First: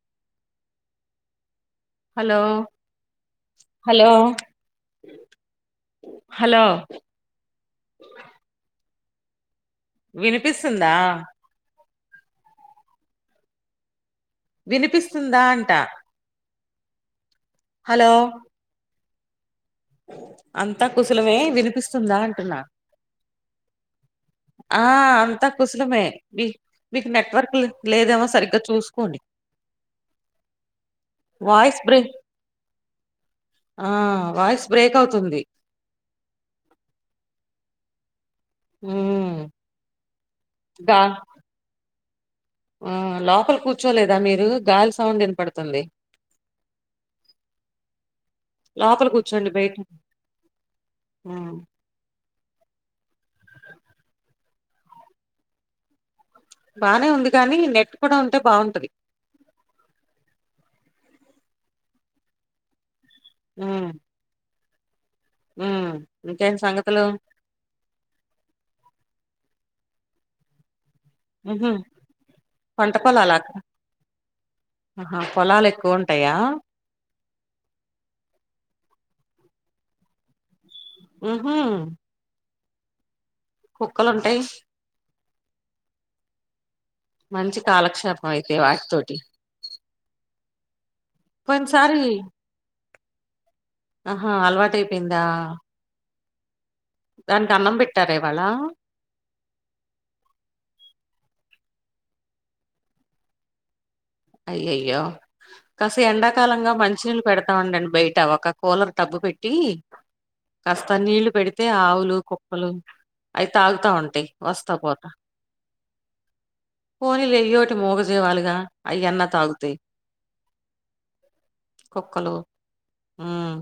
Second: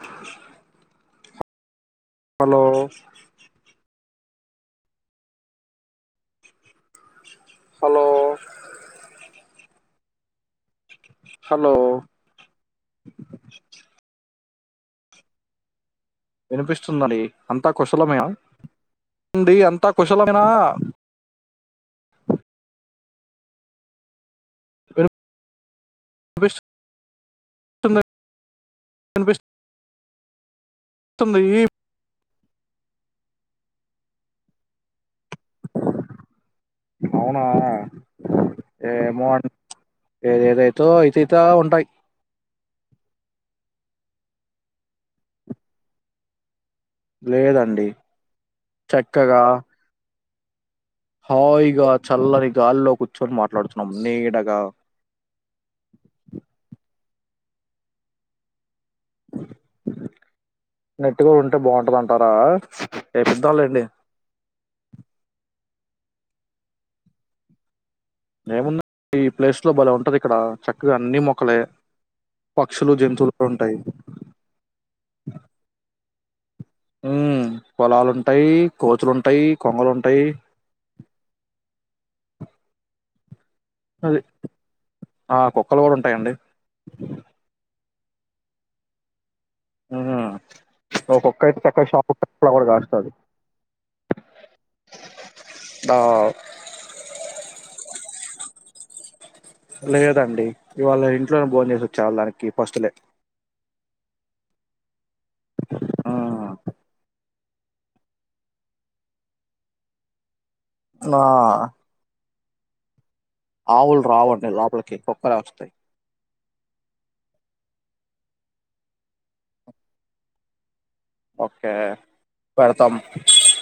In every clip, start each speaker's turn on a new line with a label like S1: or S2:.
S1: ఆ hello
S2: hello hello
S1: hello
S2: వినిపిస్తుందా
S1: hello
S2: వినిపిస్తుందా అంటా
S1: వినిపిస్తున్నది అంతా కుశలమే అడి అంత
S2: అంతా కుశలమే వినిపిస్తుందా అంటున్నా ఆ అంతా కుశలమే మీ
S1: వినిపిస్తుంది
S2: మీకు నెటవరర్క్ లేదేమో సరిగ్గా చూసుకోండి
S1: వినిపిస్తుంది
S2: వాయిస్ బ్రేక్ ఆ వాయిస్ బ్రేక్ అవుతు
S1: అవునా ఏమో
S2: ఉమ్
S1: ఏదేదేతో అయితయిత ఉంటాయి
S2: ఆహ్ లోపల కూర్చోలేదా మీరు. గాలి సౌండ్ ఇనాపడుతుంది.
S1: లేదండి
S2: లోపల
S1: చక్కగా
S2: కూర్చోండి. బయట్
S1: హాయిగా చల్లని గాల్లో కూర్చొని మాట్లాడుతున్నాం. నీడగా
S2: ప్చ్ బానే ఉంది కానీ. నెట్ కూడా ఉంటే బాగుంటది.
S1: నెట్టు కూడా ఉంటే బాగుంటదాంటారా రేపు ఇద్దాంలెండి
S2: ఉమ్ ఉమ్ ఇంకేం సంగతులు
S1: ఏముందండి. ఈ ప్లేస్ లో బాలే ఉంటదిక్కడ. చక్ ఇక్కడ అన్ని మొక్కలే,
S2: ఉహు పంట
S1: పక్షులు, జంతువులు
S2: పొలాలా అక్క
S1: కూడ్ ఉంటాయి.
S2: ఆహా పొలాలు ఎక్కువ్ ఉంటాయా.
S1: ఉమ్ పొలాలుంటాయి, కోతులుంటాయి, కొంగలుంటాయి.
S2: ఉహ్ హు
S1: అది
S2: కుక్కలుంటయి.
S1: ఆ కుక్కలు కూడా ఉంటాయండి.
S2: మంచి కాలక్షేపం అయితే వాటితోటి.
S1: ఉమ్ ఓ కుక్క అయితే పిక్క [unintelligible]
S2: పోయినసారి
S1: షాక్క కూడా కాస్తది
S2: ఆహా అలవాటయిపోయిందా.
S1: ఆ
S2: దానికి అన్నం పెట్టారా. ఇవాళ
S1: లేదండి ఇవాళ ఇంట్లోనే భోన్ చేసోచ్చ. వాళ్ళ దానికి పస్తులే
S2: అయ్యయ్యో కాస్త
S1: మ్మ్
S2: ఎండాకాలంగా. మంచినీళ్ళు పెడత్ తా ఉండండి బయట. ఒక కూలర్ టబ్బు పెట్టి కాస్త
S1: ఆ
S2: నీళ్లు పెడితే. ఆవులు, కుక్కలు అయి తాగుతా
S1: ఆవులు
S2: ఉంటాయి.
S1: రావండి
S2: వస్తా
S1: లోపలికి
S2: పోత
S1: కుక్కలే వస్తాయి
S2: పోనీలే ఎయ్యోటి మోగజీవాలుగా. అయ్యన్న తాగుతాయి.
S1: ఓకే
S2: కుక్కలు
S1: పెడతం.
S2: ఉమ్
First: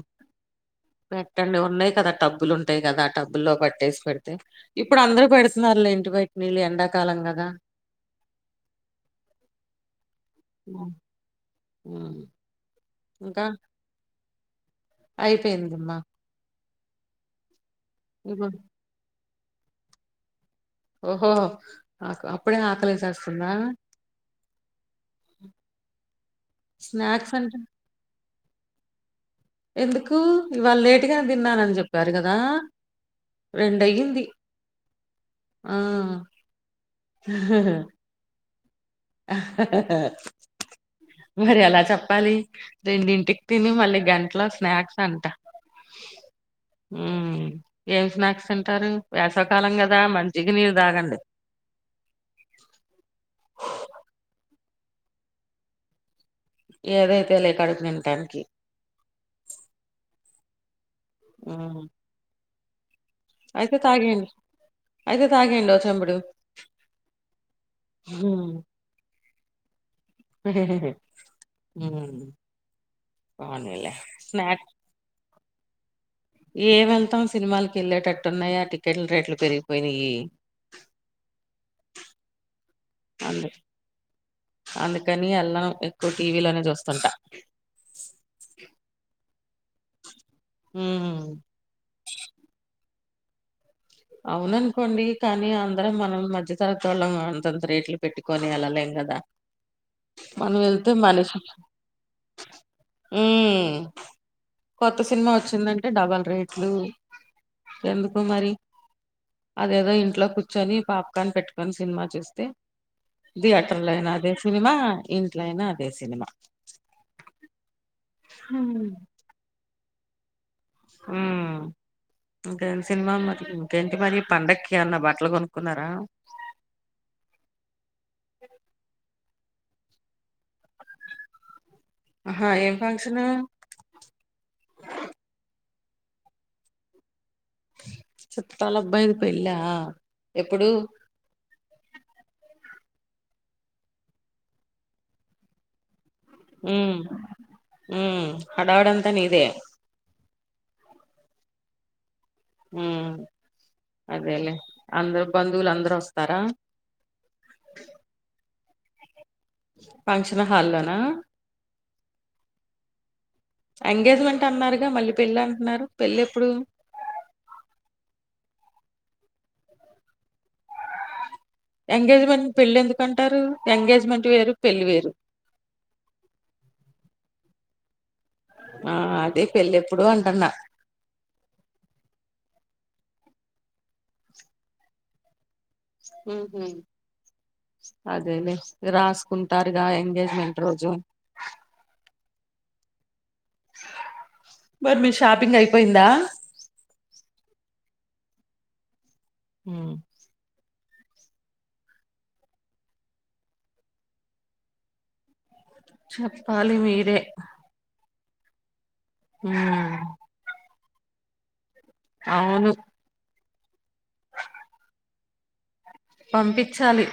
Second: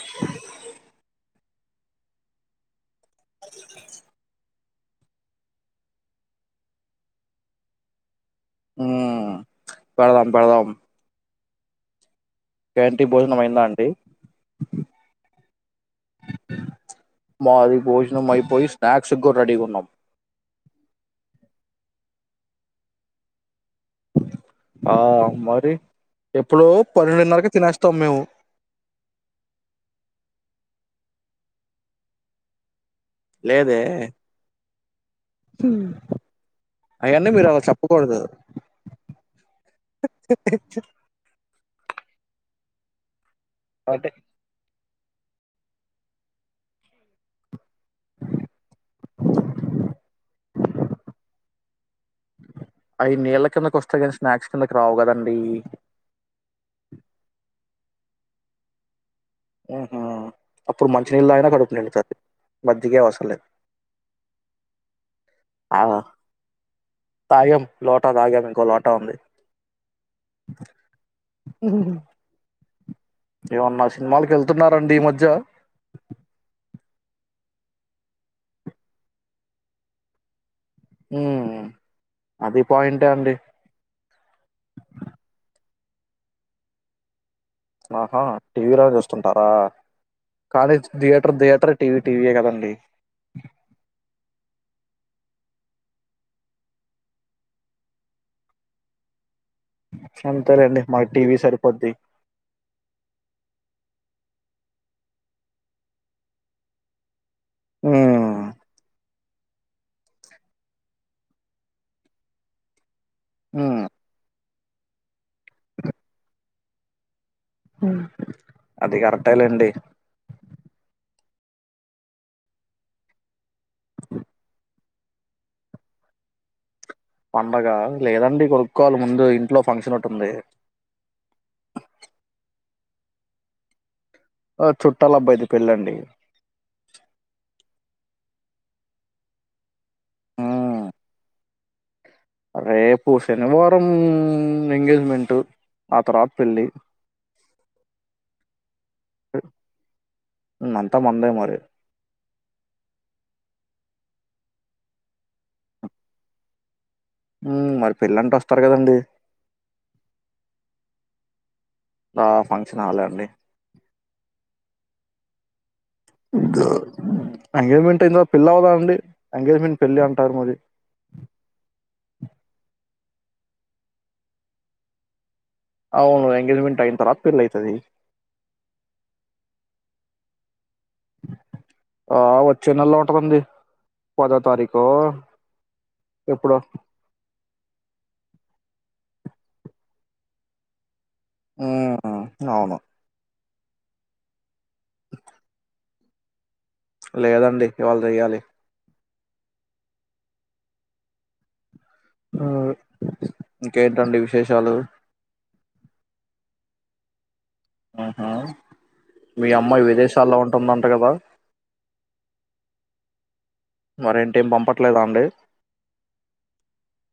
S2: పెట్టండి ఉన్నాయి కదా. టబ్బులు ఉంటాయి కదా. ఆ టబ్బుల్లో పట్టేసి పెడితే. ఇప్పుడు అందరూ పెడుతున్నారులే, ఇంటి బైట నీళ్ళు ఎండాకాలం గాదా.
S1: ఉమ్ పెడదాం, పెడదాం.
S2: హ్మ్మ్
S1: ఏంటీ భోజనం అయిందా అండి.
S2: అయిపోయింద్మ్మా.
S1: మాది భోజనం అయిపోయి. స్నాక్స్కి గూడా రెడీగున్నం.
S2: ఓహో హ ఆక్ అప్పుడే ఆకలేసేస్తుందా.
S1: ఆ మరి ఎప్పుడో
S2: స్నాక్స్
S1: పన్నెండున్నరకే
S2: అంటే
S1: తినేస్తాం. మేము
S2: ఎందుకు ఇవాళ లేటుగానే తిన్నానని చెప్పారు గాదా.
S1: లేదే
S2: రెండయ్యింది ఆ
S1: అవన్నీ మీరు అలా చెప్పకూడదు
S2: మరి ఎలా చెప్పాలి. రెండింటిక్ తిని మళ్ళీ
S1: అంటే
S2: గంట్లో స్నాక్స్ అంట. ఉమ్ ఏం స్నాక్స్ తింటారు. వేసాకాలం కదా మన్జగ్నీర్ తాగండి.
S1: అయి నీళ్లక్ తెగని స్నాక్స్ కిందకి రావు కదండి.
S2: ఏదైతేలే కడుపు నింటానికి.
S1: ఉహు అప్పుడు మంచి నీళ్ళు తాగిన కడుపు
S2: హ్మ్.
S1: నిండుతాది. మజ్జిగే అవస్
S2: అయితే తాగేండి. అయితే తాగేండి ఓ
S1: ఆ
S2: చెంబుడు.
S1: తాగాం లోటా
S2: ఉహ్ హు
S1: తాగాం ఇంకో లోటా ఉంది
S2: ఉహ్మ్
S1: ఏవన్నా సినిమాలకి వెళ్తున్నారండి ఈ మధ్య
S2: ఏం వెళ్తాం సినిమాలకి వెళ్ళేటట్టున్నాయా టికెట్ల రేట్లు పెరిగిపోయినయి
S1: ఉమ్ అది పాయింటే అండి
S2: అందు అందుకని ఎల్లం ఎక్కువ టీవీలోనే చూస్తుంటా
S1: టరా కానీజ్
S2: హ్మ్.
S1: థియేటర్ థియేటరే టీవీ టీవీయే కదండి
S2: అవుననుకోండి కానీ అందరం మనం మధ్య తరగతోళ్ళం అంతంత రేట్లు పెట్టుకొని ఎల్లలేం కదా మనం
S1: అంతేలేండి
S2: వెళ్తే
S1: మాకు టీవీ
S2: మనిషి
S1: సరిపోద్ది
S2: మ్ కొత్త సినిమా వచ్చిందంటే డబల్ రేట్లు
S1: ఉమ్
S2: ఎందుకు మరి అదేదో ఇంట్లో కూర్చొని, పాప్కార్న్ పెట్టుకొని సినిమా చూస్తే
S1: ఉమ్
S2: థియేటర్లో అయినా అదే సినిమా ఇంట్లో అయినా అదే సినిమా
S1: అది కరెక్టే లేండి
S2: ఉమ్ ఇంక సినిమా మరి ఇంకేంటి మరి పండకి కి ఏమన బట్టలు కొనుక్కున్నారా
S1: పండగ లేదండి కొడుక్కోవాలి ముందు ఇంట్లో ఫంక్షన్ ఒక్కటి ఉంది
S2: ఆహా ఏం ఫంక్షను
S1: ఆ చుట్టాల అబ్బాయిది పెళ్ళండి
S2: చుట్టాలబ్బాయిది పెళ్లా ఎప్పుడు
S1: ఉమ్ రేపు శనివారం ఎంగేజ్మెంటు ఆ తర్వాత పెళ్ళి
S2: ఉమ్ హడావిడి అంత నీదే
S1: అంతా మందే మరి
S2: ఉమ్ అదేలే అందరు బంధువులు అందరు వస్తారా
S1: ఉమ్ మరి పెళ్ళంటే వస్తారు కదండి
S2: ఫంక్షన్ హాల్ లోనా
S1: ఆ ఫంక్షన్ హాలే అండి
S2: ఎంగేజ్మెంట్ అన్నారుగా మళ్ళీ పెళ్ళి అంటున్నారు పెళ్ళి ఎప్పుడు
S1: ఎంగేజ్మెంట్ అయిందా పెళ్లి అవ్వదా అండి ఎంగేజ్మెంట్ పెళ్ళి అంటారు మరి
S2: ఎందుకు అంటారు ఎంగేజ్మెంట్ వేరు పెళ్లి వేరు
S1: అవును ఎంగేజ్మెంట్ అయినా తర్వాత పెళ్ళి అయితది
S2: ఆ అదే పెళ్లి ఎప్పుడు అంటన్న
S1: ఆ వచ్చే నెలలో ఉంటది అండి పదో తారీకో
S2: ఉమ్ హు అదే లే రాసుకుంటారుగా ఎంగేజ్మెంట్ రోజు
S1: ఉమ్ అవును
S2: మరి మీ షాపింగ్ అయిపోయిందా
S1: లేదండి ఇవాళ చెయ్యాలి
S2: ఉమ్
S1: ఉమ్ ఇంకేంటండి విశేషాలు
S2: చెప్పాలి మీరే
S1: అహా మీ అమ్మాయి విదేశాల్లో ఉంటుంది అంట కదా
S2: అవును
S1: మరేంటి ఏం పంపట్లేదా అండి
S2: పంపించాలి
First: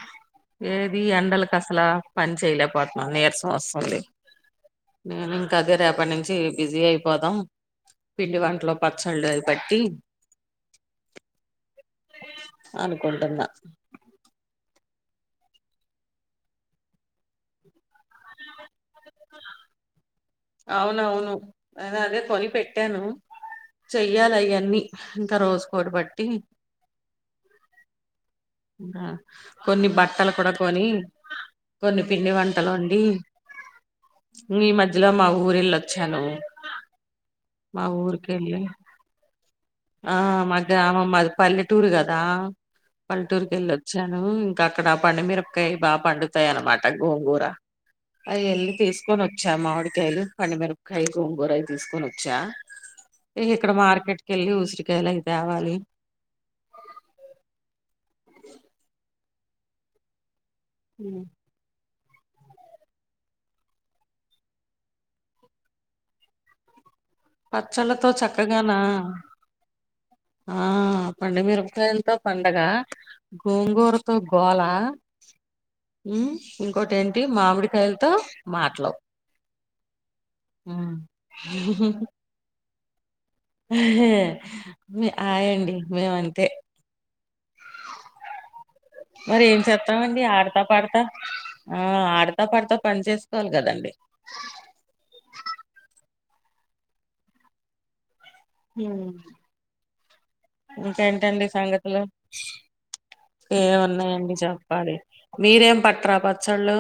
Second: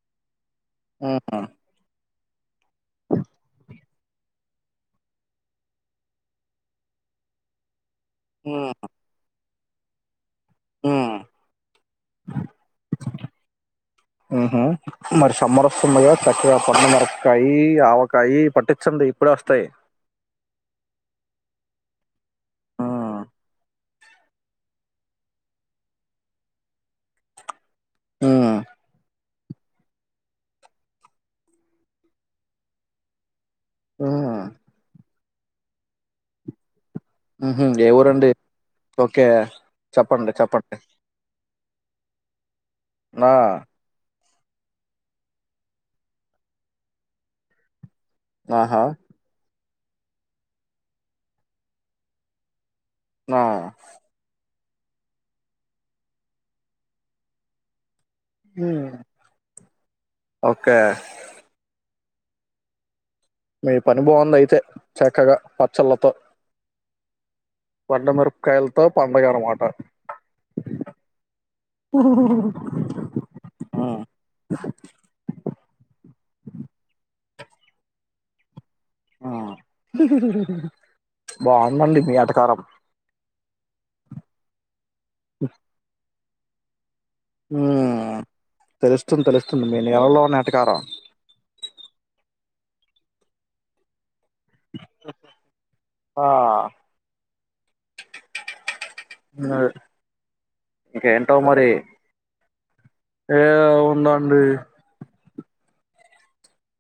S2: ఏది
S1: ఉహు.
S2: ఎండలకు అసలా పని చేయలేకపోతున్నా నీరసం వస్తుంది నేను ఇంకా అదే రేపటి నుంచి బిజీ అయిపోదాం పిండి వంటలు పచ్చళ్ళు అవి పట్టి
S1: ఉమ్
S2: అనుకుంటున్నా
S1: ఊహు మరి సమ్మర్ వస్తుంది గా చక్కగా పండుమిరపకాయి అవ కాయి పాటించండి ఇప్పుడే వస్తాయి
S2: అవునవును నేను అదే కొని పెట్టాను
S1: హ్మ్
S2: చెయ్యాలి అవ్వని ఇంకా రోజుకోటి పట్టి కొన్ని బట్టలు కూడా కొని కొన్ని పిండి వంటలు వండి
S1: హ్మ్
S2: ఈ మధ్యలో మా ఊరు వెళ్ళి వచ్చాను
S1: హుహు ఏ ఊరు అండి ఓకే
S2: ఆ
S1: చెప్పండి
S2: మాది
S1: చెప్పండి
S2: గ్రామమ్ మాది పల్లెటూరు కదా
S1: ఆ
S2: పల్లెటూరుకి వెళ్ళొచ్చ ఇంకా అక్కడ పండు మిరపకాయలు బాగా పండుతాయి అనమాట గోంగూర అవి ఎళ్ళి
S1: ఆహా
S2: తీసుకొని వచ్చా మామిడికాయలు పండుమిరపకాయ గంగురయి తీసుకని వచ్చా
S1: ఆ
S2: ఇగ ఇక్కడ మార్కెట్కెళ్లి ఉ చ్చకాయలు అవి తేవాలి
S1: హ ఓకే మీ పని బాగుంది అయితే చక్కగా పచ్చళ్ళతో
S2: పచ్చళ్లతో
S1: పండు
S2: చక్కగానా
S1: మిరపకాయలతో పండగ అన్నమాట.
S2: ఆ పండు మిరపకాయలతో పండగ గోంగూరతో గోలా ఇంకోటి ఏంటి మామిడికాయలతో మా
S1: ఆ
S2: ఉమ్
S1: బాగుందండి మీ ఎటకారం
S2: ఆయండి మేము అంతే
S1: ఆ
S2: మరి ఏం చెస్తామండి ఆడతా పాడతా ఆ ఆడతా డత పాడతా పని చేసుకోవాలి కదండి
S1: ఆ
S2: హ
S1: ఇంకేంటో
S2: ఇంకేంటండి
S1: మరి
S2: సంగతులు
S1: ఏ
S2: ఏం ఉన్నాయండి
S1: ఉందండి
S2: చెప్పాలి మీరేం పట్రా పచ్చళ్ళు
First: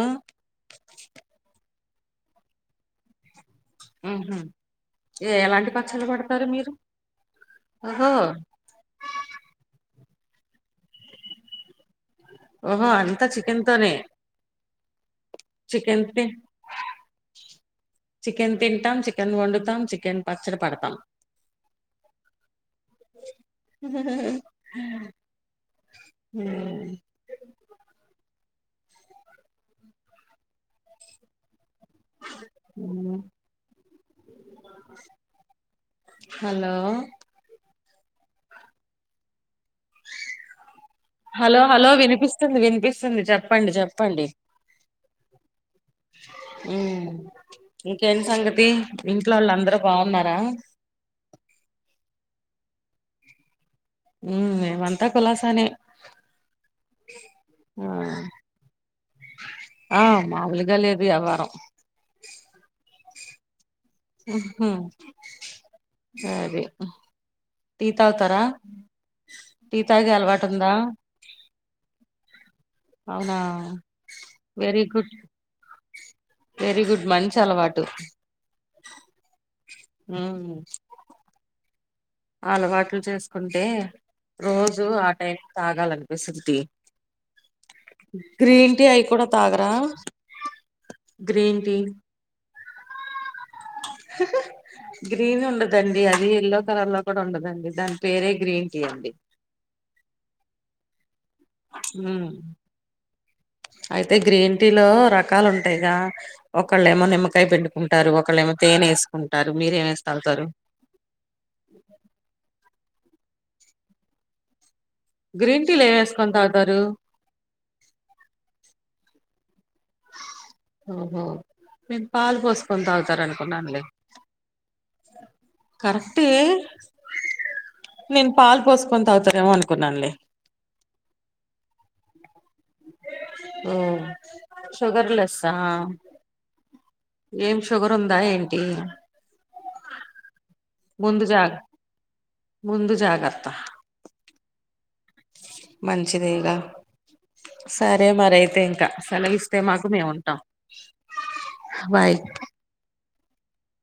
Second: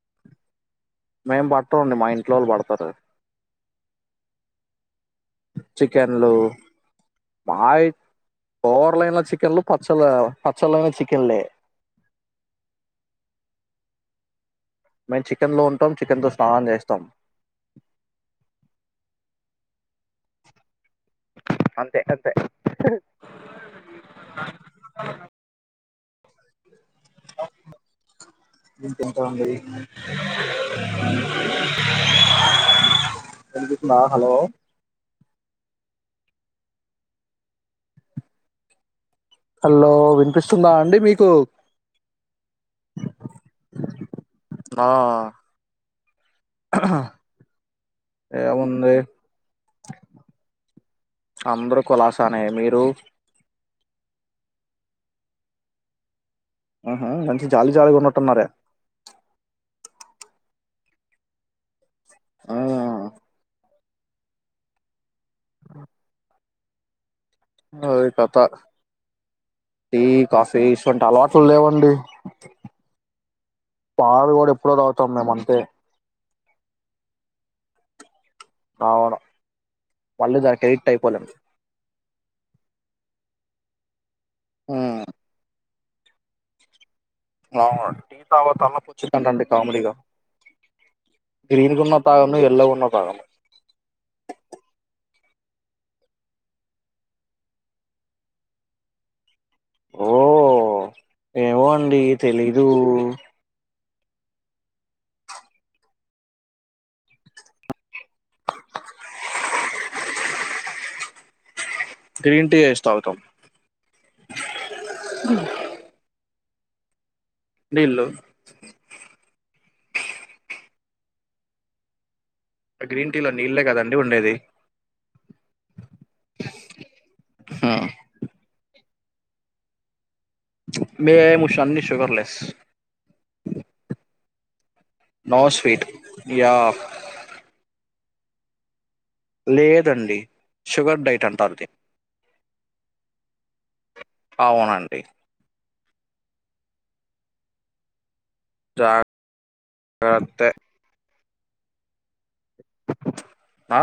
S1: పడతామండి మా ఇంట్లో వాళ్ళు పడతారు
S2: ఉహు ఎలాంటి పచ్చళ్ళు
S1: చికెన్లు
S2: పడతారు మీరు
S1: మాయు
S2: ఓహో
S1: కూర్లైన చికెన్లు ప పచ్చళ్ళు పచ్చలైనా చికెన్లే
S2: ఓహో అంతా చికెన్ తోనే
S1: మేము లో ఉంటాం
S2: చికెన్
S1: తో స్నానం చేస్తాం
S2: చికెన్ తింటాం చికెన్ వండుతా చి చికెన్ పచ్చడి పడతాం [inaudible]
S1: అంతే అంతే
S2: అ హ
S1: ఇంకెంతండి
S2: ఉమ్.
S1: వినిపిస్తుందా హలో
S2: హలో
S1: హలో వినిపిస్తుందా అండి మీకు
S2: హలో హలో వినిపిస్తుంది వినిపిస్తుంది చెప్పండి
S1: ఆ
S2: హ ఇంకేంటి సంగతి
S1: ఏముంది
S2: ఇంట్లో వాళ్ళు అందరు బాగున్నారా
S1: అందరూ కులాసానే మీరు
S2: ఉ మేమంతా కులాసానే
S1: ఆహ మంచి జాలీ జాలీగా ఉన్నట్టున్నారే
S2: ఆ మామూలుగా లేదు ఎవ్వరం
S1: ఆ
S2: అది టీ
S1: అది కత
S2: తాగుతారా
S1: టీ
S2: తాగే అలవాటు
S1: కాఫీ
S2: ఉందా
S1: ఇటువంటి అలవాట్లు లేవండి
S2: అవునా
S1: పాలు కూడా ఎప్పుడో
S2: వెరీ
S1: తాగుతాం
S2: గుడ్
S1: మేము అంతే
S2: వెరీ గుడ్ మంచి అలవాటు
S1: అవును మళ్ళీ
S2: ఉమ్
S1: దానికి అడిక్ట్ అయిపోలేం
S2: అలవాట్లు చేసుకుంటే రోజు ఆ టైం తాగాలని
S1: ీతా
S2: గ్రీన్ టీ అయి కూడా
S1: తల్లపుచ్చుతంటండి
S2: తాగరా
S1: కామెడీగా [unintelligible] గ్రీన్ గున్న తాగను ఎల్లో గున్న తాగను
S2: [inaudible] గ్రీన్ ఉండదండి అది ఎల్లో కలర్ లో కూడా ఉండదండి దాని పేరే గ్రీన్ టీ అండి
S1: ఓ ఏమో అండి
S2: ఉమ్
S1: తెలీదు
S2: అయితే గ్రీన్ టీ లో రకాలు ఉంటాయిగా ఒకళ్ళేమో నిమ్మకాయ పెట్టుకుంటారు ఒకళ్ళేమో తేనె ఏనేేసుకుంటారు మీరేమి వేసి తాగుతారు
S1: గ్రీన్ టీ వేసి తాగుతాం
S2: గ్రీన్ టీలు ఏం వేసుకొని తాగుతారు
S1: నీళ్ళు
S2: ఓహో పాలు పోసుకొని
S1: గ్రీన్
S2: తాగుతారు
S1: టీలో నీళ్ళే
S2: అనుకున్నానులే
S1: కదండి ఉండేది
S2: కరెక్ట్ నేను పాల్ పోస్ తాగుతారేమో అనుకున్నానులే
S1: మే ము షన్ని షుగర్లేెస్
S2: ఉ
S1: నో
S2: షుగర్లెస్సా
S1: స్వీట్ యా
S2: ఏం షుగర్ ఉందా ఏంటి
S1: లేదండి షుగర్ డైట్
S2: ముందు
S1: అంటారు
S2: జాగ్
S1: దిన్ని
S2: ముందు జాగ్రత్త
S1: అవునండి
S2: మంచిదేగా సరే మరి అయితే ఇంకా సెలవిస్తే మాకు మేము ఉంటాం
S1: జాగ్రత్త
S2: బాయ్
S1: అ